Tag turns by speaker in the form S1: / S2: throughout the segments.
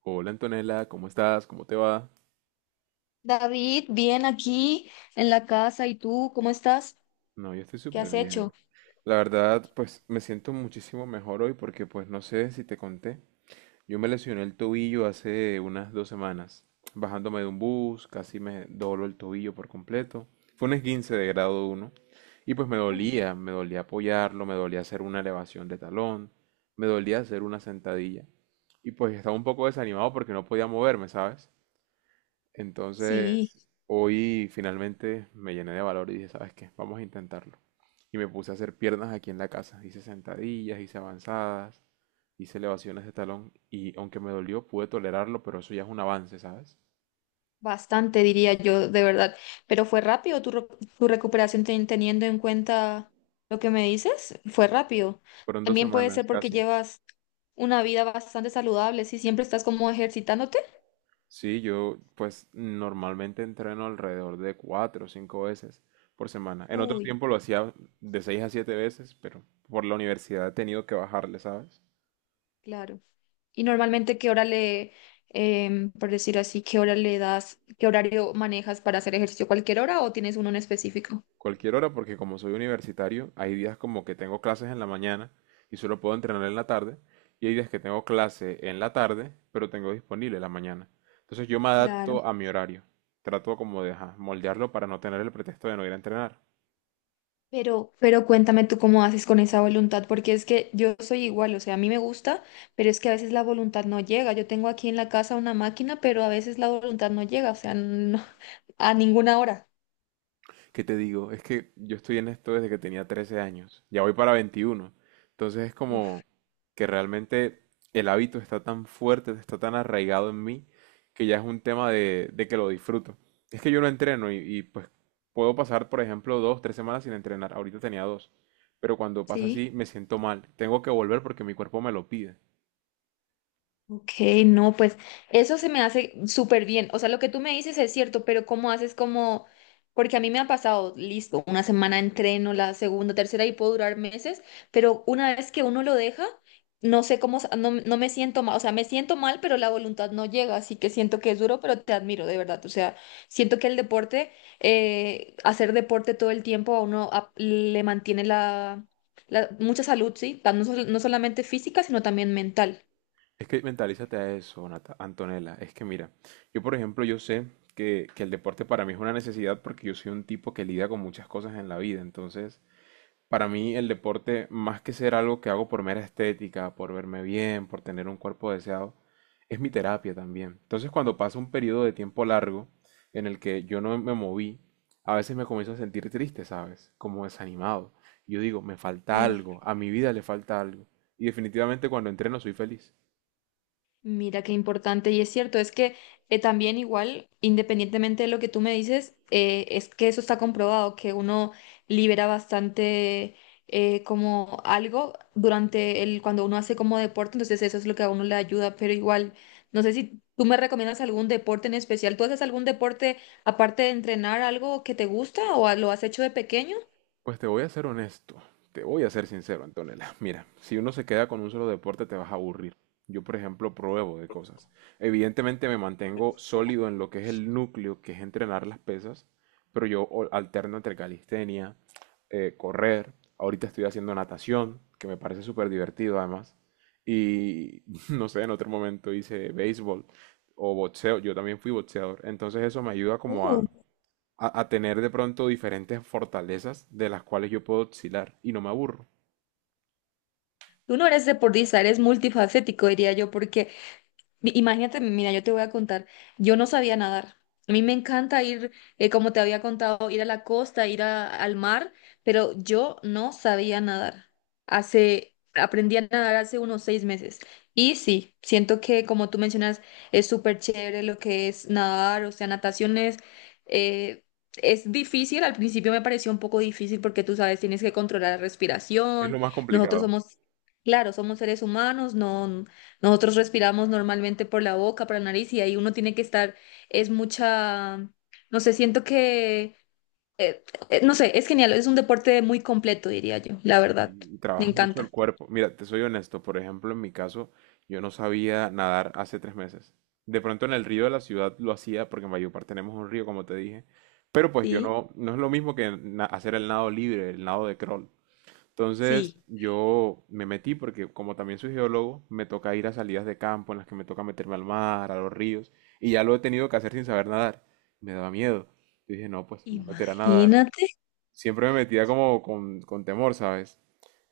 S1: Hola Antonella, ¿cómo estás? ¿Cómo te va?
S2: David, bien aquí en la casa. ¿Y tú cómo estás?
S1: No, yo estoy
S2: ¿Qué
S1: súper
S2: has hecho?
S1: bien. La verdad, pues me siento muchísimo mejor hoy porque pues no sé si te conté. Yo me lesioné el tobillo hace unas dos semanas. Bajándome de un bus, casi me dobló el tobillo por completo. Fue un esguince de grado uno y pues
S2: Uy,
S1: me dolía apoyarlo, me dolía hacer una elevación de talón, me dolía hacer una sentadilla. Y pues estaba un poco desanimado porque no podía moverme, ¿sabes?
S2: sí.
S1: Entonces, hoy finalmente me llené de valor y dije, ¿sabes qué? Vamos a intentarlo. Y me puse a hacer piernas aquí en la casa. Hice sentadillas, hice avanzadas, hice elevaciones de talón y aunque me dolió, pude tolerarlo, pero eso ya es un avance, ¿sabes?
S2: Bastante, diría yo, de verdad. Pero fue rápido tu recuperación teniendo en cuenta lo que me dices. Fue rápido.
S1: Fueron dos
S2: También puede
S1: semanas
S2: ser porque
S1: casi.
S2: llevas una vida bastante saludable, si siempre estás como ejercitándote.
S1: Sí, yo pues normalmente entreno alrededor de cuatro o cinco veces por semana. En otro
S2: Uy,
S1: tiempo lo hacía de seis a siete veces, pero por la universidad he tenido que bajarle, ¿sabes?
S2: claro. ¿Y normalmente qué hora le, em, por decir así, qué hora le das, qué horario manejas para hacer ejercicio? ¿Cualquier hora o tienes uno en específico?
S1: Cualquier hora porque como soy universitario, hay días como que tengo clases en la mañana y solo puedo entrenar en la tarde, y hay días que tengo clase en la tarde, pero tengo disponible la mañana. Entonces yo me
S2: Claro.
S1: adapto a mi horario. Trato como de ajá, moldearlo para no tener el pretexto de no ir a entrenar.
S2: Pero cuéntame tú cómo haces con esa voluntad, porque es que yo soy igual, o sea, a mí me gusta, pero es que a veces la voluntad no llega. Yo tengo aquí en la casa una máquina, pero a veces la voluntad no llega, o sea, no, a ninguna hora.
S1: ¿Qué te digo? Es que yo estoy en esto desde que tenía 13 años. Ya voy para 21. Entonces es como
S2: Uf,
S1: que realmente el hábito está tan fuerte, está tan arraigado en mí, que ya es un tema de que lo disfruto. Es que yo lo entreno pues puedo pasar, por ejemplo, dos, tres semanas sin entrenar. Ahorita tenía dos. Pero cuando pasa
S2: sí.
S1: así, me siento mal. Tengo que volver porque mi cuerpo me lo pide.
S2: Ok, no, pues eso se me hace súper bien. O sea, lo que tú me dices es cierto, pero ¿cómo haces como...? Porque a mí me ha pasado, listo, una semana entreno, la segunda, tercera y puedo durar meses, pero una vez que uno lo deja, no sé cómo, no, no me siento mal, o sea, me siento mal, pero la voluntad no llega, así que siento que es duro, pero te admiro, de verdad. O sea, siento que el deporte, hacer deporte todo el tiempo a uno le mantiene mucha salud, ¿sí? No solamente física, sino también mental.
S1: Es que mentalízate a eso, Antonella. Es que mira, yo por ejemplo, yo sé que el deporte para mí es una necesidad porque yo soy un tipo que lidia con muchas cosas en la vida. Entonces, para mí el deporte, más que ser algo que hago por mera estética, por verme bien, por tener un cuerpo deseado, es mi terapia también. Entonces, cuando pasa un periodo de tiempo largo en el que yo no me moví, a veces me comienzo a sentir triste, ¿sabes? Como desanimado. Yo digo, me falta algo, a mi vida le falta algo. Y definitivamente cuando entreno soy feliz.
S2: Mira qué importante y es cierto, es que también igual, independientemente de lo que tú me dices, es que eso está comprobado, que uno libera bastante como algo durante el, cuando uno hace como deporte, entonces eso es lo que a uno le ayuda, pero igual, no sé si tú me recomiendas algún deporte en especial, ¿tú haces algún deporte aparte de entrenar algo que te gusta o lo has hecho de pequeño?
S1: Pues te voy a ser honesto, te voy a ser sincero, Antonella. Mira, si uno se queda con un solo deporte te vas a aburrir. Yo, por ejemplo, pruebo de cosas. Evidentemente me mantengo sólido en lo que es el núcleo, que es entrenar las pesas, pero yo alterno entre calistenia, correr. Ahorita estoy haciendo natación, que me parece súper divertido además. Y no sé, en otro momento hice béisbol o boxeo. Yo también fui boxeador. Entonces eso me ayuda como
S2: Uh.
S1: a a tener de pronto diferentes fortalezas de las cuales yo puedo oscilar y no me aburro.
S2: Tú no eres deportista, eres multifacético, diría yo. Imagínate, mira, yo te voy a contar, yo no sabía nadar. A mí me encanta ir, como te había contado, ir a la costa, ir al mar, pero yo no sabía nadar. Hace, aprendí a nadar hace unos 6 meses. Y sí, siento que, como tú mencionas, es súper chévere lo que es nadar, o sea, natación eh, es difícil. Al principio me pareció un poco difícil porque tú sabes, tienes que controlar la
S1: Es lo
S2: respiración.
S1: más
S2: Nosotros
S1: complicado.
S2: somos... Claro, somos seres humanos, no, nosotros respiramos normalmente por la boca, por la nariz y ahí uno tiene que estar, es mucha, no sé, siento que, eh, no sé, es genial, es un deporte muy completo, diría yo, la verdad,
S1: Y
S2: me
S1: trabajas mucho el
S2: encanta.
S1: cuerpo. Mira, te soy honesto, por ejemplo, en mi caso, yo no sabía nadar hace tres meses. De pronto en el río de la ciudad lo hacía porque en Valledupar tenemos un río, como te dije. Pero pues yo
S2: Sí,
S1: no, no es lo mismo que hacer el nado libre, el nado de crawl. Entonces
S2: sí,
S1: yo me metí porque como también soy geólogo, me toca ir a salidas de campo en las que me toca meterme al mar, a los ríos, y ya lo he tenido que hacer sin saber nadar. Me daba miedo. Yo dije, no, pues me voy a meter a nadar.
S2: imagínate.
S1: Siempre me metía como con temor, ¿sabes?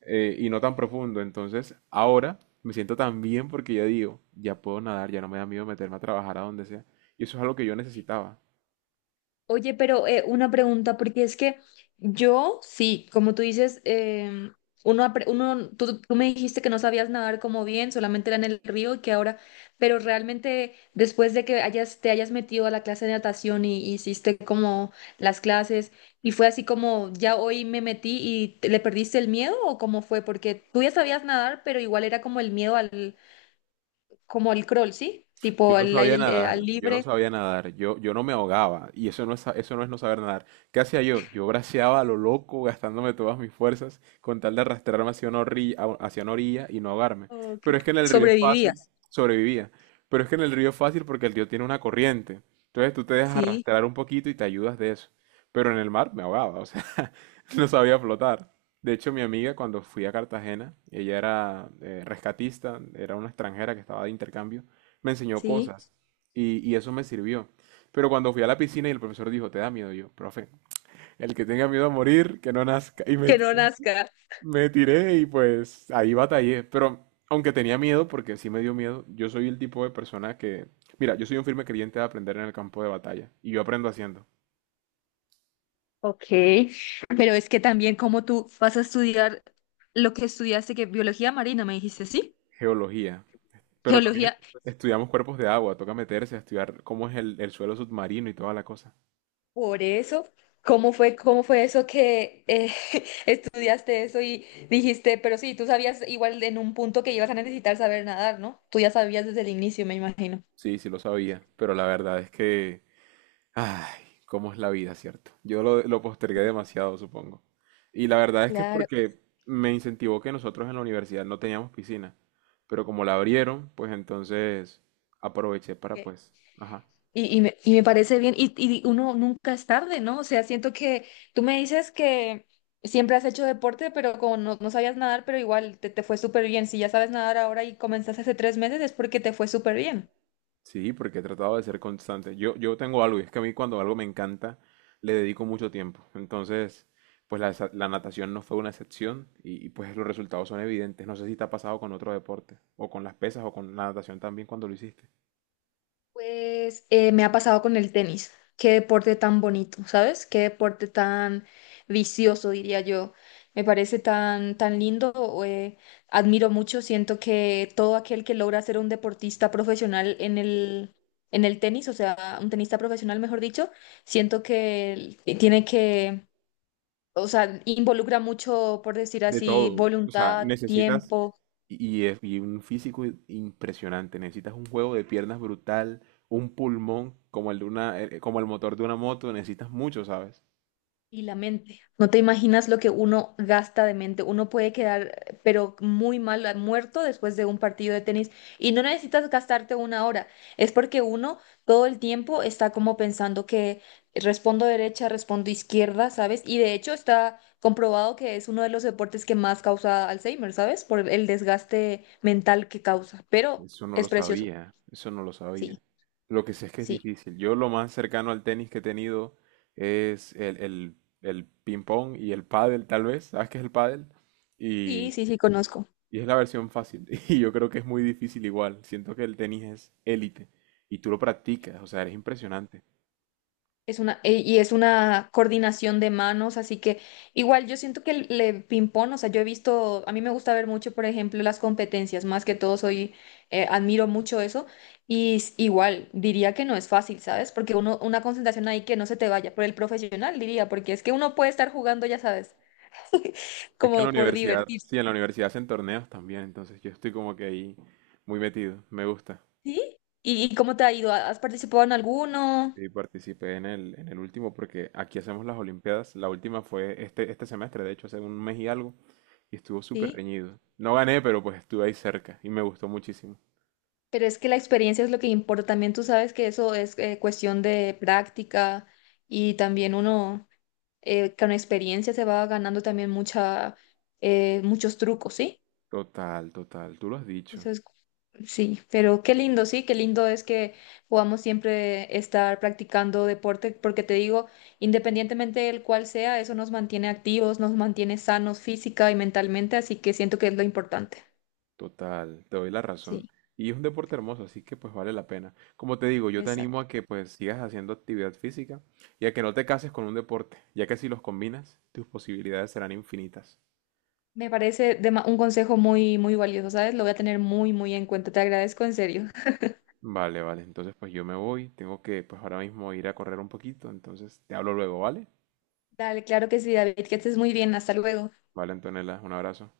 S1: Y no tan profundo. Entonces ahora me siento tan bien porque ya digo, ya puedo nadar, ya no me da miedo meterme a trabajar a donde sea. Y eso es algo que yo necesitaba.
S2: Oye, pero una pregunta, porque es que yo, sí, como tú dices, uno, tú, tú me dijiste que no sabías nadar como bien, solamente era en el río y que ahora, pero realmente después de que hayas, te hayas metido a la clase de natación y hiciste como las clases y fue así como ya hoy me metí y le perdiste el miedo o cómo fue, porque tú ya sabías nadar, pero igual era como el miedo al, como al crawl, ¿sí? Tipo
S1: Yo no
S2: al
S1: sabía
S2: aire, al
S1: nadar, yo no
S2: libre,
S1: sabía nadar, yo no me ahogaba, y eso no es, eso no es no saber nadar. ¿Qué hacía yo? Yo braceaba a lo loco, gastándome todas mis fuerzas, con tal de arrastrarme hacia una orilla y no ahogarme.
S2: o que
S1: Pero es que en el río es
S2: sobrevivías,
S1: fácil, sobrevivía. Pero es que en el río es fácil porque el río tiene una corriente. Entonces tú te dejas
S2: sí,
S1: arrastrar un poquito y te ayudas de eso. Pero en el mar me ahogaba, o sea. No sabía flotar. De hecho, mi amiga cuando fui a Cartagena, ella era rescatista, era una extranjera que estaba de intercambio, me enseñó
S2: sí,
S1: cosas y eso me sirvió. Pero cuando fui a la piscina y el profesor dijo, ¿te da miedo? Y yo, profe, el que tenga miedo a morir, que no nazca. Y me,
S2: que no nazca.
S1: me tiré y pues ahí batallé. Pero aunque tenía miedo, porque sí me dio miedo, yo soy el tipo de persona que, mira, yo soy un firme creyente de aprender en el campo de batalla y yo aprendo haciendo.
S2: Ok, pero es que también como tú vas a estudiar lo que estudiaste, que biología marina, me dijiste, ¿sí?
S1: Geología. Pero también
S2: Geología.
S1: estudiamos cuerpos de agua, toca meterse a estudiar cómo es el suelo submarino y toda la cosa.
S2: Por eso, cómo fue eso que estudiaste eso y dijiste, pero sí, tú sabías igual en un punto que ibas a necesitar saber nadar, ¿no? Tú ya sabías desde el inicio, me imagino.
S1: Sí, sí lo sabía, pero la verdad es que, ay, cómo es la vida, ¿cierto? Yo lo postergué demasiado, supongo. Y la verdad es que es
S2: Claro.
S1: porque me incentivó que nosotros en la universidad no teníamos piscina, pero como la abrieron, pues entonces aproveché para
S2: Ok.
S1: pues, ajá,
S2: Y me parece bien, y uno nunca es tarde, ¿no? O sea, siento que tú me dices que siempre has hecho deporte, pero como no, no sabías nadar, pero igual te fue súper bien. Si ya sabes nadar ahora y comenzaste hace 3 meses, es porque te fue súper bien.
S1: sí, porque he tratado de ser constante. Yo tengo algo, y es que a mí cuando algo me encanta, le dedico mucho tiempo. Entonces, pues la, la natación no fue una excepción pues los resultados son evidentes. No sé si te ha pasado con otro deporte, o con las pesas, o con la natación también cuando lo hiciste.
S2: Pues me ha pasado con el tenis. Qué deporte tan bonito, ¿sabes? Qué deporte tan vicioso, diría yo. Me parece tan, tan lindo. O, admiro mucho. Siento que todo aquel que logra ser un deportista profesional en el tenis, o sea, un tenista profesional, mejor dicho, siento que tiene que, o sea, involucra mucho, por decir
S1: De
S2: así,
S1: todo, o sea,
S2: voluntad,
S1: necesitas,
S2: tiempo.
S1: y un físico impresionante, necesitas un juego de piernas brutal, un pulmón como el de una, como el motor de una moto, necesitas mucho, ¿sabes?
S2: Y la mente. No te imaginas lo que uno gasta de mente. Uno puede quedar, pero muy mal, muerto después de un partido de tenis. Y no necesitas gastarte una hora. Es porque uno todo el tiempo está como pensando que respondo derecha, respondo izquierda, ¿sabes? Y de hecho está comprobado que es uno de los deportes que más causa Alzheimer, ¿sabes? Por el desgaste mental que causa. Pero
S1: Eso no
S2: es
S1: lo
S2: precioso.
S1: sabía, eso no lo
S2: Sí,
S1: sabía. Lo que sé es que es
S2: sí,
S1: difícil. Yo lo más cercano al tenis que he tenido es el ping pong y el pádel, tal vez. ¿Sabes qué es el pádel?
S2: sí,
S1: Y,
S2: sí, sí, conozco.
S1: y es la versión fácil. Y yo creo que es muy difícil igual. Siento que el tenis es élite. Y tú lo practicas, o sea, eres impresionante.
S2: Es una, y es una coordinación de manos, así que igual yo siento que le ping-pong, o sea, yo he visto, a mí me gusta ver mucho, por ejemplo, las competencias, más que todo soy, admiro mucho eso, y igual diría que no es fácil, ¿sabes? Porque uno, una concentración ahí que no se te vaya, por el profesional diría, porque es que uno puede estar jugando, ya sabes,
S1: Es que en la
S2: como por
S1: universidad, sí,
S2: divertirse,
S1: en la universidad hacen torneos también, entonces yo estoy como que ahí muy metido. Me gusta.
S2: ¿sí? Y cómo te ha ido? ¿Has participado en alguno?
S1: Sí, participé en en el último porque aquí hacemos las Olimpiadas. La última fue este semestre, de hecho, hace un mes y algo, y estuvo súper
S2: ¿Sí?
S1: reñido. No gané, pero pues estuve ahí cerca y me gustó muchísimo.
S2: Pero es que la experiencia es lo que importa. También tú sabes que eso es cuestión de práctica y también uno con experiencia se va ganando también mucha, muchos trucos, ¿sí?
S1: Total, total, tú lo has
S2: Eso
S1: dicho,
S2: es, sí, pero qué lindo, sí, qué lindo es que podamos siempre estar practicando deporte, porque te digo, independientemente del cual sea, eso nos mantiene activos, nos mantiene sanos física y mentalmente, así que siento que es lo importante.
S1: total, te doy la razón.
S2: Sí,
S1: Y es un deporte hermoso, así que pues vale la pena. Como te digo, yo te animo
S2: exacto.
S1: a que pues sigas haciendo actividad física y a que no te cases con un deporte, ya que si los combinas, tus posibilidades serán infinitas.
S2: Un consejo muy, muy valioso, ¿sabes? Lo voy a tener muy, muy en cuenta. Te agradezco en serio.
S1: Vale, vale. Entonces, pues yo me voy. Tengo que, pues ahora mismo ir a correr un poquito. Entonces, te hablo luego, ¿vale?
S2: Dale, claro que sí, David, que estés muy bien. Hasta luego.
S1: Vale, Antonella, un abrazo.